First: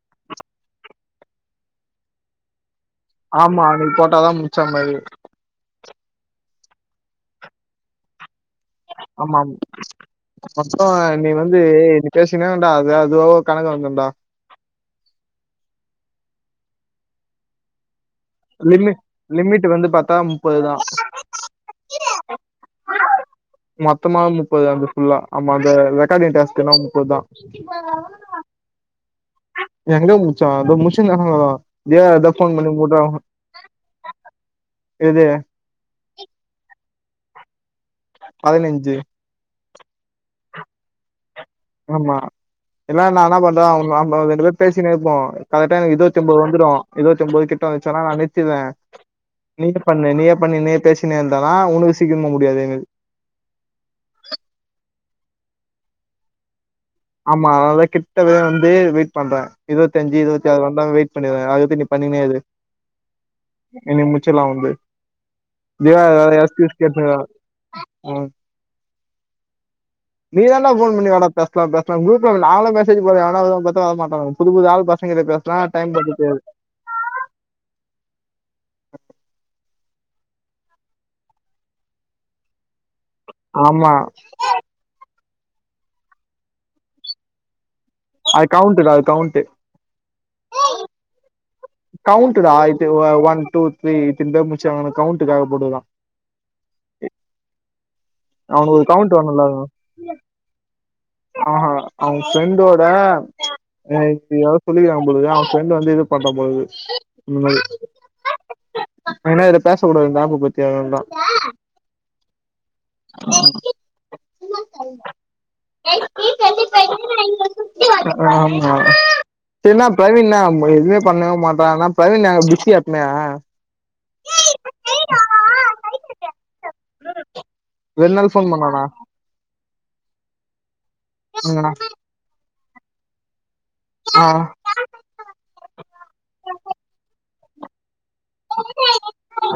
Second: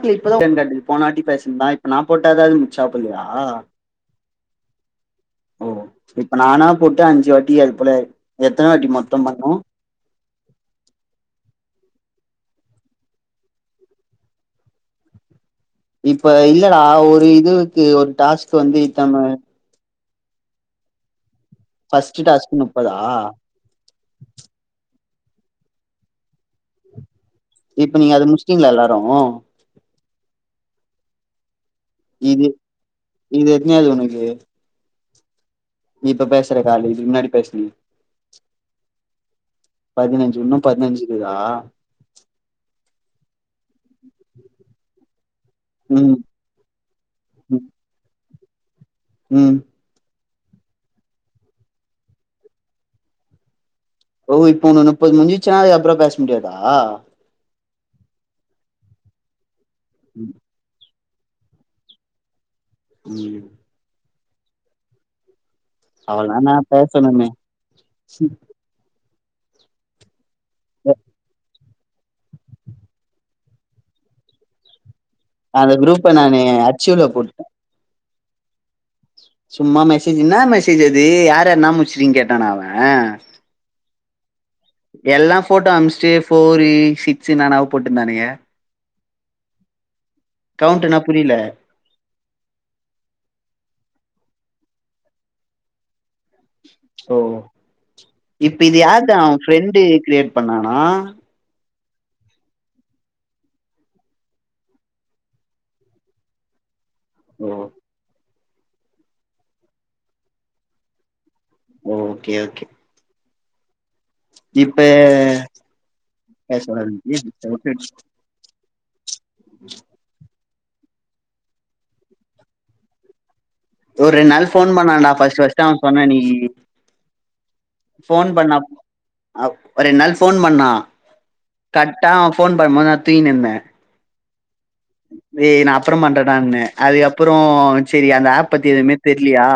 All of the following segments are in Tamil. இல்ல இப்பதா [unintelligible] த்தேர்ட்டி போனவாட்டி பேசுனதா இப்ப நா போட்டா எதாது சாப்பிள்ளையா ஆமா நீ போட்டாதா முட்ச்ச மாரி ஓ இப்ப நானா போட்டு அஞ்சு வாட்டி எழுப்புல ஆமாம் மொத்தோ இனி வந் து பேசுனினா டா அது அதுவா ஒரு கணக்கு வந்துருடா இப்ப இல்லடா ஒரு இதுவுக்கு ஒரு டாஸ்க் வந்து லிமிட் இத்தன லிமிட் வந்து பாத்தா முப்பதுதா ஃபர்ஸ்ட் டாஸ்க் முப்பதா மொத்தமாவே முப்பதுதா வந்திருக்கு ஃபுல்லா ஆமா அந்த ரெக்கார்டிங் டாஸ்க்கெல்லா முப்துதா இப்ப நீங்க அது முடுச்சிடீங்ளா எல்லாரு எங்க முடுச்சோ அது முடிச்சிருந்தாங்கோ ஏ எதோ இது ஃபோன் பண்ணி உங்கிட்டோ இது எத்தனையாது உனக்கு எது நீ இப்ப பேசர காலு இதுக்கு முன்னாடி பேசின ம் பதினஞ்சு பதினஞ்சு இன்னு பதினஞ்சு இக்குதா ஆமா என்ன நானா பண் தா அவுங்க நம்ப ரெண்டு பேரு பேசினே இருப்போ கரெக்ட்டா ம் இருவத்தி ஒம்பது வந்துரு இருவத்தி ஒம்பது கிட்ட ம் வஞ்ச்சுனா நானே நிறுத்ருவே ம் நீயே பண்ணு நீயே பண்ணினு பேசினே இருந்தனா உனக்கு சீக்கிரமா முடியாது எனது ஓ இப்ப நா முப்பது முடுஞ்ச்சுனா அதுக்கப்றோ பேச முடியாதா ஆமா அதனாலதா கிட்டவே வந்து வெயிட் பண்றே இருவத்தஞ்சு இருவத்தாறு வந்தா வெ யிட் பண்ணிருவே அதுவரைக்கு நீ பண்ணின்னே இரு ம் முச்சில்லா வந்து இங்க வேற யாரோ அவ்ளோதானா ஃபீஸ் கேட்ருகாங்க பேசணுமே ம் நீ தான்டா போன் பண்ணி வாடா பேசலா பேசலா குரூப்ல நாயெல்லா மெசேஜ் போடுவ எவனா வருவான் பாத்தா வரமாட்டானுங் புது புது ஆள் அந்த [unintelligible] டைம் குரூப்ப போட்டுருக்கு நானு அச்சீவ்ல போட்டே சும்மா மெசேஜ் என்ன மெசேஜ் அது யாரு யாருன்னா முடிச்சிருக்கிங்க கேட்டான அவன் ஆமா எல்லாம் போட்டோ அம்ஸ்டு ஃபோர்ரு சிக்ஸ் நானா போட்டுந்தானய்ய அது கவுண்ட்டுடா அது கவுண்ட்டு. கவுண்டுன்னா புரியல கவுண்டுடா இது ஒன் டூ த்ரீ இத்தின்தா முச்ச கவுண்ட்டுக்காக போட்ருகான் ஓ இப்ப அவனுக்கு இது ஒரு யாருடா கவுண்ட் அவன் வரணும்ல ஃப்ரெண்டு கிரியேட் பண்ணானா அவன் அவன் ஃப்ரெண்டோட இவன் இப்டிலாம் சொல்லிருக்குறான் போலருக்கு அவன் ஃப்ரெண்ட் வந்து இது பண்றா போலருக்கு ஓ ஏன்னா இதல பேச கூடாது ஜாப்பு பத்தி வேண்டாம் ம் ஓகே ஓகே [inaudible] [inaudible] இப்ப பேச சரின்னா பிரவீன்னா எதுவுமே பண்ணவே மாட்டான்னா பிரவீன்ன பிசி எப்மையா ஒரு ரெண்டு நாள் போன் பண்ணான்டா பஸ்ட் பஸ்ட் அவன் போன அன்னிக்கு ரெண்டு போன் நாள் ஃபோன் பண்ணா பண்ணானா அ ஒரு ரெண்டு நாள் போன் பண்ணான் ம் கக்டா அவன் போன் பண்ணும்போது நான் தூங்கினுந்தேன் ஆ ஏய் நான் அப்புறம் பண்றன்டான்ன அதுக்கப்புறம் சரி அந்த ஆப் பத்தி எதுவுமே தெரிலயா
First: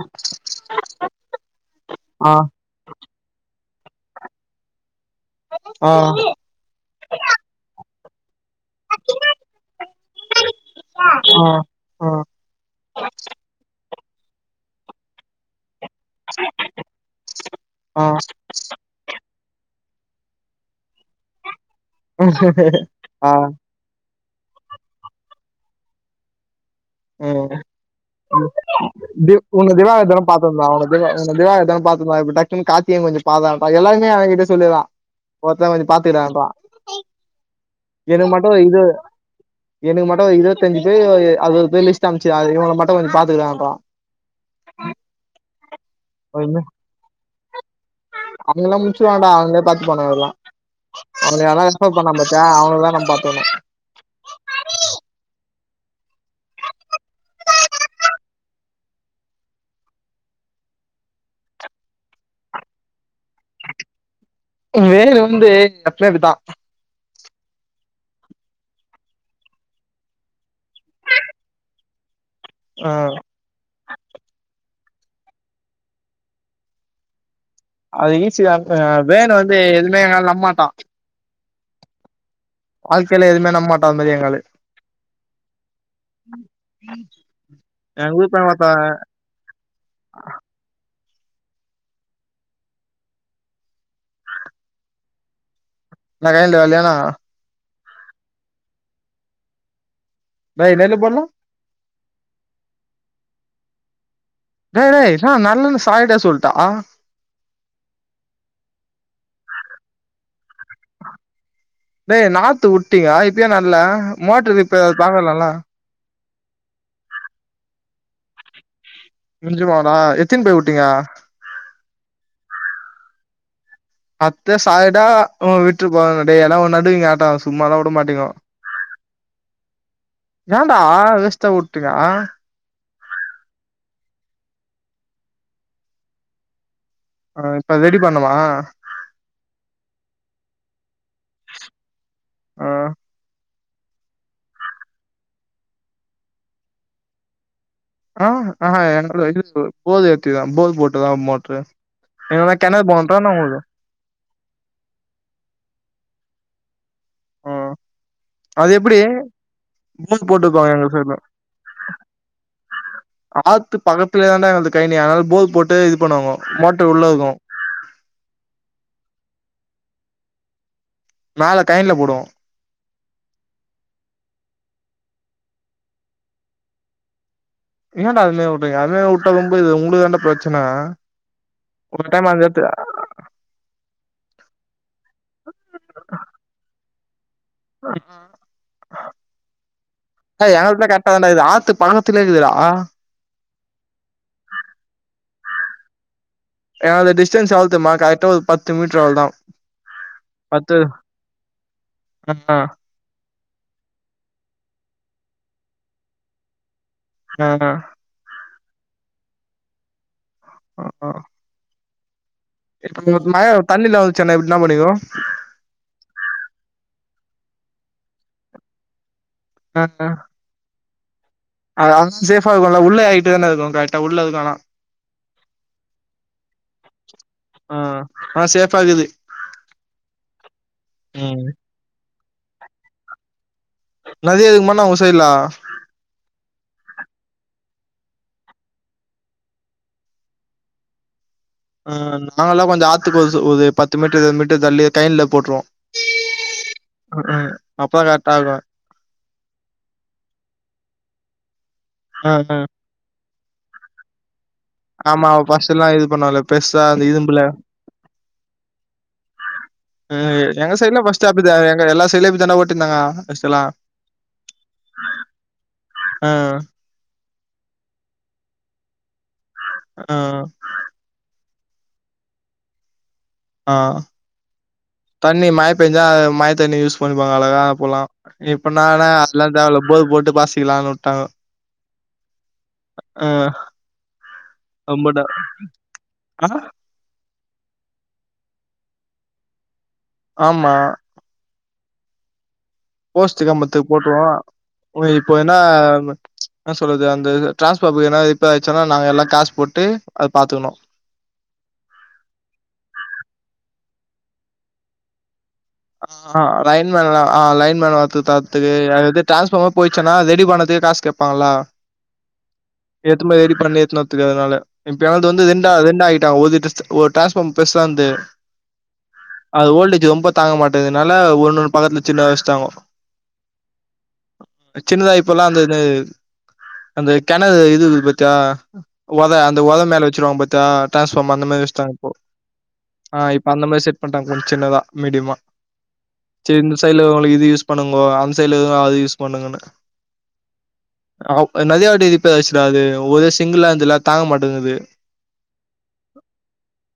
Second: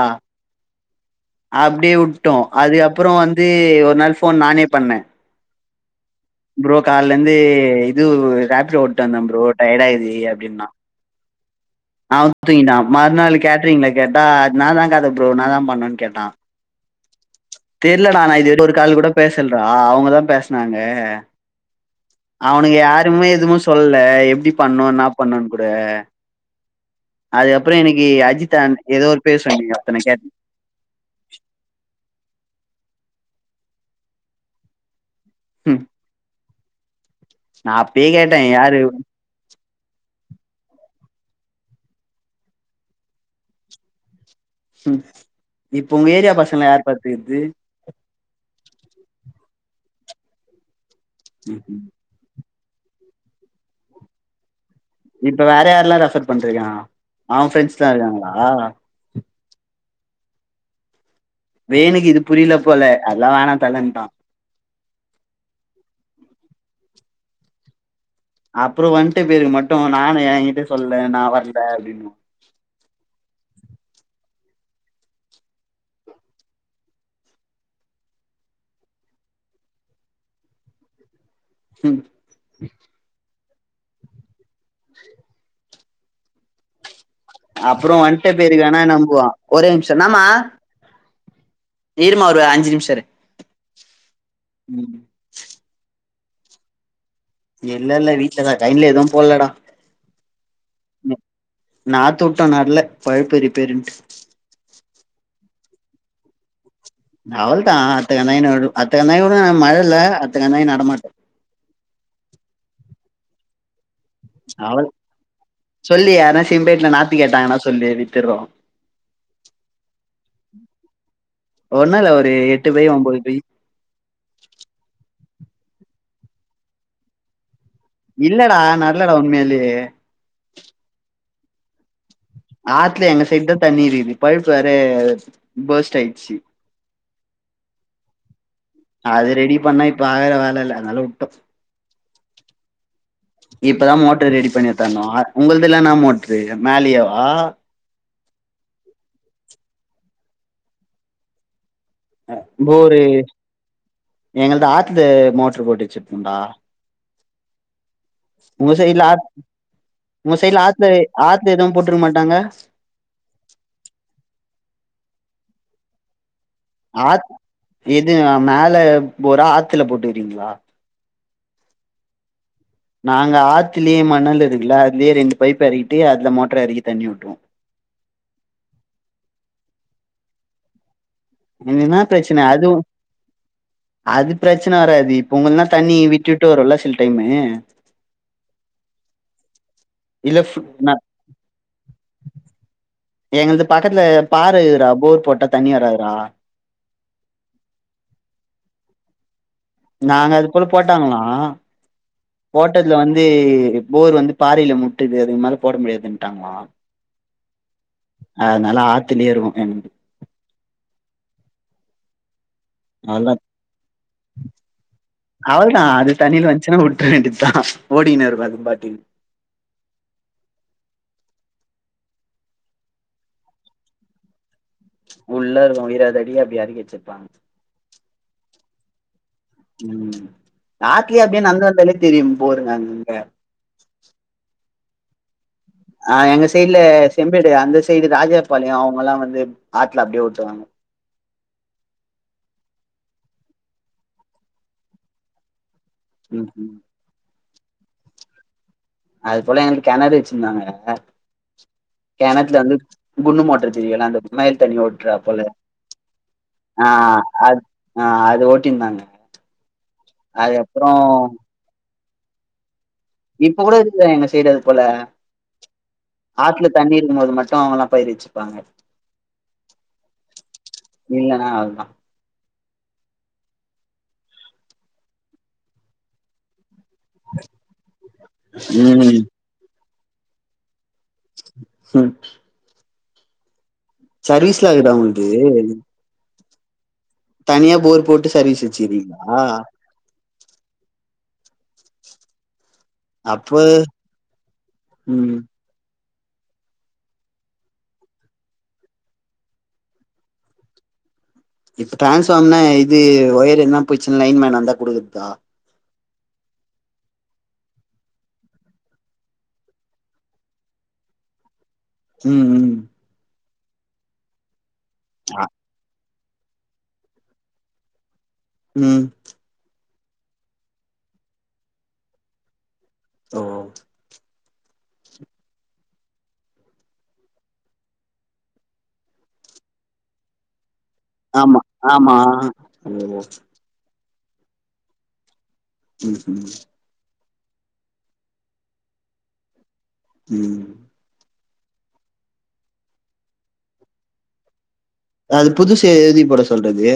அப்டியே உட்டோம் ஆ அதுக்கப்புறம் வந்து ஒரு நாள் போன் நானே பண்ணேன் ஆ ப்ரோ கால்ல இருந்து இது ரேப்ட ஓட்டுட்டு வந்தோம் ப்ரோ டயர்ட ஆயிது அப்டின்னா ஆ ஆ அப்டின்னா மறுநாள் கேட்டரிங்கள கேட்டா நான் தான்ங்கத ப்ரோ நான் தான் பண்ணணு கேட்டான் ஆ தெர்லடா நான் இதுவர ஒரு கால்கூட பேசல்லடா அவங்க தான் பேசுனாங்க க அவனுக்கு யாருமே ஆ எதுவும் சொல்ல எ டி பண்ணும் என்னா பண்ணும்னு கூட ம் அதுக்கப்புறோ எனக்கு அஜித் அண் ஏதோ [unintelligible] ஒரு பேர் சொன்னீங்க இவுங்க ஒருத்தன கேட் டக்கி காத்தினுங்கு அத எல்லாருமே அவன்கிட்ட சொல்லுவான் ம் ஒருத்த பாத்துக்குரேன்பா நா அப்பயே எனக்கு கேட்டே மட்டும் இது யாரு எனக்கு மட்டும் இருபத்தஞ்சு பேர் அறுபது பேர் லிஸ்ட் அனுபிச்சு இவங்கள மட்டும் கொஞ்சம் பாத்துக்கிடுங்கட்டுவான் ம் இப்ப உங்க ஏரியா பசங்கள யார் பாத்துக்குது இவங்கல்லாம் முடிச்சுவாண்டா அவங்களே பாத்து போனா வகல்லாம் அவன ரெபர் பண்ணாம் பாத்யா ஃபுல்லா நம்ம பாத்தணும் இப்ப வேற யாரல்லாம் ரெஃபர் பண்ட்டுக்கான் அவன் பிரெண்ஸ்ல்லாம் இருக்காங்களா வேனுக்கு இது புரியல போல அதெல்லாம் வேணா தலன்ட்டான் வேலு வந்து கட்லர்க்குதான் அப்புறம் வந்துட்டு பேருக்கு மட்டும் நானும் என்கிட்ட சொல்ல நான் வர்ல அப்டின்பான் ஓ அது ஈஸி தான் வேணு வந்து எதுவுமே எங்கள நம்மாட்டான் ம் வாழ்கையில எதுவுமே நம் மாட்டா அந்த மாரி எங்க ஆளு அப்புறம் எங்க வன்டு குரூப்ல ஒருத்தன் பேருக்கானா நம்புவான் ஒரே நிமிஷம் என்னாமா இருமா ஒரு அஞ்சு நிமிஷம் இரு ம் [unintelligible] இல்ல இல்ல வீட்லதான் வாய்ல எதுவும் போல்லடா டேய் நெல்லு போல்ல நா தூட்டம் வர்ல பைப்பு ரிப்பேருண்டு டேய் டேய் ஜான் நல்லான்னு சாயிட்டா சொல்லிட்டா அ அவ்ள்தா அடுத்தகணாயி நடு அடுத்தகணாயிகூட மழ இல்ல அடுத்தகணாயி நடமாட்டோ டேய் நாத்து வுட்டீங்க இப்பயே நல்லா மோட்டர் அவள் ரிப்பேரு அத பாக்காலில்ல சொல்லு யாருனா சிம்பேட்ல நாத்து கேட்டாங்கன்னா சொல்லு வித்துறோ நிஜமாடா எத்தினி போய் வுட்டீங்க ஒண்ணு இல்ல ஒரு எட்டு பை ஒம்போது பை அத்த சாய்டா அ விட்டுருப்பாங்க டேய் எனவொன்னு நடுங்க ஆட்டவச சும்மா எல்லா வுட மாட்டிங்கோ இல்லடா நல்லடா உண்மையாலே ஏன்டா வேஸ்ட்டா வுட்டீட்டங்க ஆத்துல எங்க சைட தா தண்ணீ இருக்குது பழுப்பு வேற பேர்ஸ்ட் ஆயிடுச்சு ஆ இப்ப ரெடி பண்ணுவா அது ரெடி பண்ணா இப்ப ஆகற வேல இல்ல அதனால வுட்டோ ஆ இப்பதா மோடரு ரெடி பண்ணி எடுத்தாந்தோ அ உங்களதுல்லா என்னா மோடரு மேலயாவா ஆ ஆஹ எனக்கெல்லா எங்கிருந்து வரு போது கேக்குதா போர் போட்டுதா மோட்ரு என்னனா கெணறு போனதானே ஓடு எங்களது ஆத்து மோட்டரு போட்டு வச்சிருக்கும்டா ஆ அது உங்க எப்டி ஸைடுல ஆத் போர் உங்க சைடுல போட்டுருப்பாங்க எங்க ஆத்துல சைட்ல ஆத்துல எதுவு போட்டிருக்க மாட்டாங்க ஆத்து பக்கத்துலேயே தாண்டா இருக்கு கழினி அதனால போர் போட்டு இது பண்ணுவாங்கோ மோட்ரு உள்ள ஆத் இருக்கு எது மேல போரா ஆத்துல போட்டுக்கறீங்களா மேல கயன்ல போடுவோ நாங்க ஆத்தலேயே மணல் இருக்குல அதுலயே ரெண்டு பைப் ஏறக்கிட்டு அதுல மோட்டர எறக்கி தண்ணி ஓட்டுவோ ஏன்டா அதுலே வுட்றீங்க அதுலே வுட்ட ரொம்ப இது உங்களுக்கு தான்டா பிரச்சன என்கென்னா ஒரு டைம் பிரச்சனை அந்த எடத்து அதுவு அது பிரச்சனை வராது இப்ப உங்கல்லா தண்ணி விட்டு விட்டு வரும்ல சில டைம்மு அ இல்ல டேய் ஃபு எங்க வீட்டுல ந கரெக்டாதண்டா இருக்கு ஆத்து பாலத்துல இருக்குதுடா எங்களது பக்கத்துல பாரு இருகுறா போர் போட்டா தண்ணி வராதுடா எங்களது டிஸ்டன்ஸ் எவ்வளத் தெரியுமா கரக்டா ஒரு பத்து மீட்டர் அவ்ளதா நானூறுகுள்ள போட்டாங்களா ஆ ஆ போட்டத்துல வந்து போர் வந்து பாறையில முட்டுது அதுக்கு மேல போட முடியாதுட்டாங்கோ ஆ அதுனாலா ஆத்துலேயே இருக்கு என அஹ அவ்ளதா அத் தண்ணில வந்துச்சுன்னா எப்டினா பண்ணுவீங்கோ அவ்ளதா அது தண்ணியில வந்ச்சுன்னா வுட் ட்டற வேண்டி தா ஓடிகினு இருக்கு அது பாட்டுகு அஹ அ அது சேஃபா இருக்குல்ல உள்ள ஏறிட்டு தானே இருக்கு கரெக்டா உள்ள இருக்கு ஆனா உள்ள இருக்கு விரதடிய அப்டி அடக்கி வச்சிருப்பாங்க ப்பகுது ம் ஆத்துலயே அப்டியே ம் நடந்து வந்தலே தெரியும் போருங்க அங்கங்க நதி அதுக்குமுன்ன ஒசைல்லா ஆ எங்க சைடுல செம்பேடு அந்த சைடு ராஜாபாளையோ அவுங்க எல்லா வந்து ஆத்துல அப்டியே ஒட்டுவாங்க ஆ நாங்க எல்லா கொஞ்சோ ஆத்துக்கு ஒரு ஒரு பத்து மீட்டர் இருபது மீட்டர் தள்ளி கையின்ல போட்ருவோ ம்ஹூம் ம் அப்புற கரெக்டா இருக்கு அது போல எனக்கு கெணறு வச்சிருந்தாங்க கெணத்துல வந்து குன்னு மோட்டர் தெரியுல அந்த மயில் தண்ணி ஓட்டுறா ஆமா போல ஃபர்ஸ்ட்லா இது பண்ணுவோல்ல பெருசா ஆ அந்த இரும்புல அது ஆ அது ஓட் டிந்தாங்க ம் எங்க சைடுல ஃபஸ்ட் அப்டிதே எங்க எல்லா சைடுலயு அப்டிதான்டா ஓ இப்ப கூட இருக்துடா எங்க சைடு அது போல அ, ஆத்துல தண்ணி இருக்கும் போது மட் டு மொளப்பாரி வச்சுப்பாங்க அ, இல்லனா அவு தா ஆ தண்ணி மய பெஞ்சா மய தண்ணிய யூஸ் பண்ணிப்பாங்க அழகா அப்போலா இப்ப ன்னான ம் அதெல்லா தேவல்ல போ போட்டு பாசிக்கலான் வுட்டாங்கோ ம் ஆ சர்வீஸ்லா இர்க்குதா உன்க்கு ஆ தனியா போர் போட்டு சர்வீஸ் வச்சுர்கிங்ளா ஆமா போஸ்ட் அப்ப கம்பத்துக்கு போட்ருவோ னா இப்போ ம் எனா என்னா சொல்றது அந்த ட்ரான்ஸ்ஃபார்மர் எதா ரிப்பேர் ஆயிச்னா நாங்க எல்லா காசு போட்டு அத பாத்துக்கணு இப்ப டிரான்ஸ்ஃபார்ம்னா இது ஒயர் என்னா போய்ச்சுனா லைன்மேன் வந்தா குடுக்கதுக்கா ஆ ஆ லைன்மேன ஆ லைன்மேன் வரதுக் தரதுக்கு எது டிரான்ஸ்ஃபாமரே போயிச்சுனா ரெடி பண்ணதுக்கு காசு கேப்பாங்ளா ம் ம் பண்ணித்னா தெரியாதனால எப்பயாது வந்து ஆ இதென்ன ரெண்டு ஆகிட்டா ஒரு டிரஸ் டிரான்ஸ்ஃபார்மர் பெர்சார்ந்து ம் இது ரொம்ப தாங்க மாட்டேதுனால ஒன்னொண்ணு பக்கத்துல சின்னது வச்ட்டாங்கோ ஆ சின்னதா இப்பலா அந்திது அந்த கெணறு இது இக்கு பாத்யா ஒத அந்த ஒத மேல வச்ருவாங் பாத்யா டிரான்ஸ்ஃபார்ம் அந்த ஆமா மாரி வெச்ட்டாங்க இப்போ ஆமா ஓ இப்ப அந்த மாரி செட் பண்ட்டாங்க கொஞ்ச சின்னதா மீடியமா ம் ம் சரி இந்த சைடுல ஒளகிது இது யூஸ் பண்ணுங்கோ அந்சைடுல எத அது யூஸ் பண்ணுங்கனு ம் ஆ நறைய வாட்டி ரிப்பேர் ஆயிச்சுடா ஆது ஒரே சிங்கிலா இருக்துல்ல தாங்க மாட்டங்குது அது புதுசு எழுதி போட சொல்றது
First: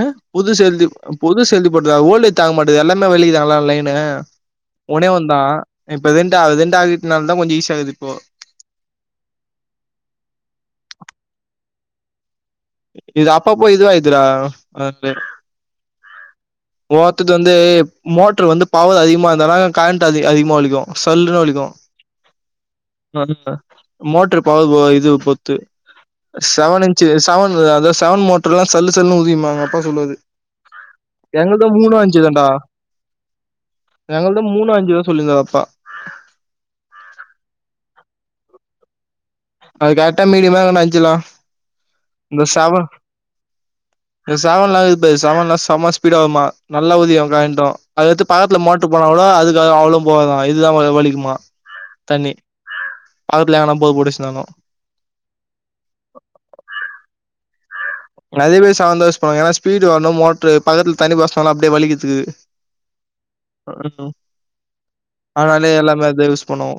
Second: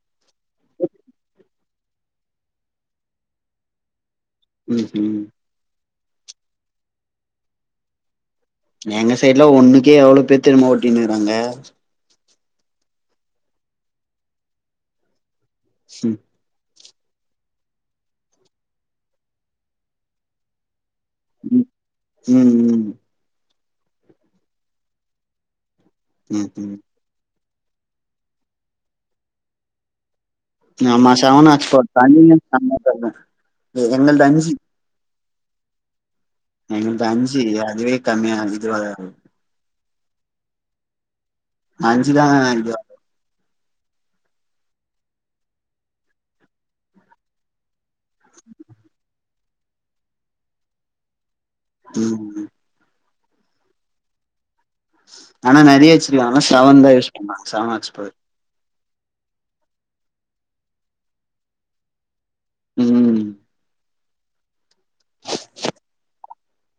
அ புதுசெழுதி புதுசெழுதி போட்டதா ஓல்டே தாங்க மாட்டங்து எல்லாமே வெளியதானா லைனு ம் ஒன்னே ம் ஒன்தா இப்ப ரெண்டா ரெண்டாக்கிட்னாலதா கொஞ்ச ஈசியா இக்குது இப்போ எங்க சைடுல ஒண்ணுக்கே எவ்ள பேர் தெரிமா ஓட்டினுருக்றாங்க இது அப்ப அப்ப இதுவாயிடுதுடா அதென்து ச ஒவ்வத்தது வந்து மோட்ரு வந்து பவர் அதிகமா இருந்தால கர கரண்ட் அதிகமா வலிக்கு சல்லுனு வலிக்கு ம் ம் அதில்ல மோட்ரு பவர் இது பொர்த்து ம் ம் ம் செவன் இன்ச்சு செவன் அதா செவன் மோட்ரெலா சல்லு சல்லுன் உறியுமா எங்கப்பா சொல்லுவாரு ஆமா செவன் எங்கள்து ஹார்ஸ் பவர் மூணு தண்ணியும் அஞ்சுதாண்டா செம தண்ணி. எங்கள்து மூணு அஞ்சு சொல்லிகாரு அப்பா கமியாகுது அதல் அது கரெக்டா மீடியமா இல்ல அஞ்சுலா நா அஞ்சுதான இந்த நெனைக்கோ செவன் செவன்லா இக்குது செவன்லா செம ஸ்பீடாவுமா நல்லா உதியு கரண்ட்டு அதெடுத்து பக்கத்துல மோட்ரு போனா கூட அதுக்கு அவ்ளோ போகாதா இதுதா வ வலிக்குமா ம் பக்கத்ல எங்னா போர் போட்டு வச்ருந்தாலு ஆனா நறையா வச்சுக்லா ஆனா செவன்தா யூஸ் பண்ணா செவன் வாட்ஸ் நறைய பேர் செவன்தா யூஸ் பண்வாங் ஏனா ஸ்பீடு வர்ணு மோட்ரு பக்கத்துல தண்ணி பாச்னாங்னா அப்டியே வலிக்றதுக்கு ம் ஆ ஹ ஆனாலே எல்லாமே அதே யூஸ் பண்ணுவோ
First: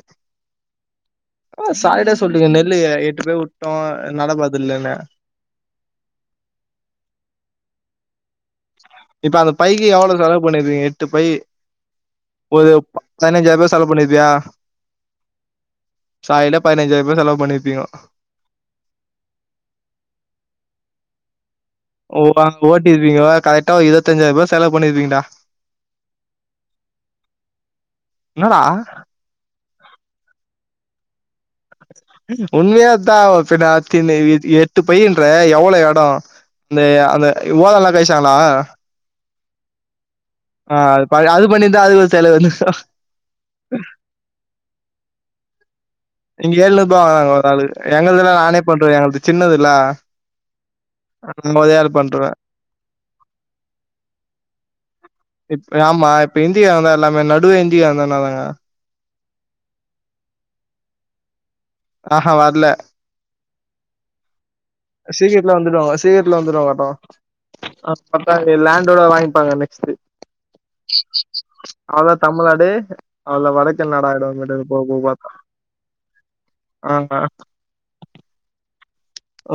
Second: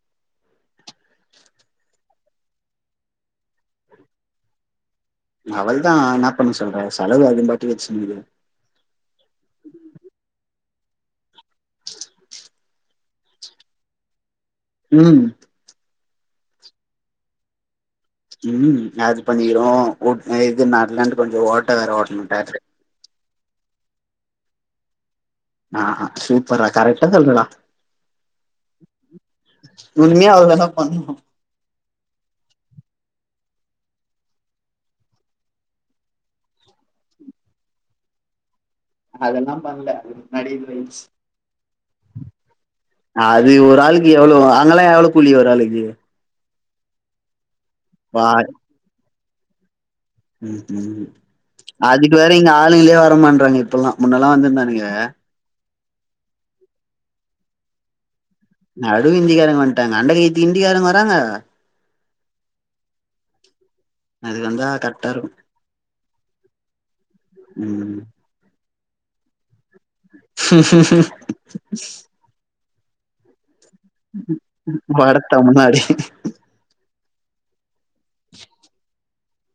சாரிடா சொல்டீங்க நெல்ல எட்டு பேர் விட்டோ நட பாதல்லன்னு அவள் தா என்னா பண்ண சொல்ற செலவு அதுபாட்டு வச்சுன்கிது இப்ப அந்த பைக்கு எவ்ளோ செலவு பண்ணிருக்கீங்க எட்டு பை ஒரு பதினைஞ்சாயிரூபா செலவு பண்ணிருப்பியா ம் சாலிட்டா பதினஞ்சாயிர ரூபா செலவு பண்ணிருப்பியோ ம் அது பண்ணிடும் ஓட்டு இதுநால்லு கொஞ்ச ஓட் ஓ அங்க ஓட்டிருப்பீங்க கரெக்டா ஒரு இருபத்தஞ்சாயிர ரூபா செலவு பண்ணிருப்பீங்கடா ஆஹ் சூப்பரா கரக்ட் ஆ சொல்றடா என்னடா உண்மையா அவரு எல்லா பண்ணணு உண்மையா தா பின்ன அத்துன்ன எட்டு பையின்ற எவ்ளோ எடம் அந்த அந்த ஓலல்லா கழிச்சாங்களா அதெல்லா பண்ல அதுக்கு முன்னாடியே ஆ இருந்துச்சு அது ப- அது பண்ணிருந்தா அது ஒரு செலவு வந்துரு அது ஒரு ஆளுக்கு எவ்ளோ அங்கல்லா எவ்ளோ கூலி ஒரு ஆளுக்கு இங்க ஏழ்நூபா ஒரு ஆளுக்கு வா எங்கதுல்லா நானே பண்றே எங்கது சின்னதுல்ல நா ஒரே [inaudible] ஆள் அதுக்கு பண்ருவே வேற இங்க ஆளுகிலே வரமாட்றாங்க இப்பல்லா முன்னல்லா வந்திருந்தானுங்க ஆமா இப்ப இந்திகார தா எல்லாமே நடு இந்திகார இருந்தாங்க நடுவு இந்திக்காரங்க வந்டாங்க அண்டகை இந்திக்காரங்க வராங்க ஆஹ வர்ல அதுக்கு வந்தா கரெக்டா இருக்கு சீகத்துல வந்துடுவாங்க சீகத்துல வந்துடுவாங்க ம் கும் பத்தாது லேண்டோட வாங்கிப்பாங்க நெக்ஸ்ட் அவ்ளதா தமிழ்நாடு அவ்வள வடக்கன் நாடு ஆயிடும் இங்கிட்டு போக போக வட பாத்தா தமிழ்நாடு ஆ ஆ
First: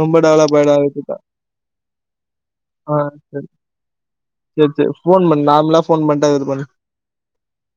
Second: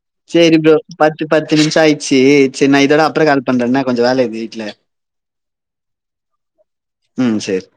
ரொம்ப டெவலப் சரி ஆயிடு ப்ரோ அதுக்கிட்ட பத்து பத்து நிமிஷ ஆயிச்சு செர்னா இதோட அப்புற கால் பண்றே என்ன கொஞ்ச வேலைையுது வீட்ல போன் பண் நார்மலா போன் பண்டு இது பண்ணு ம் சேரி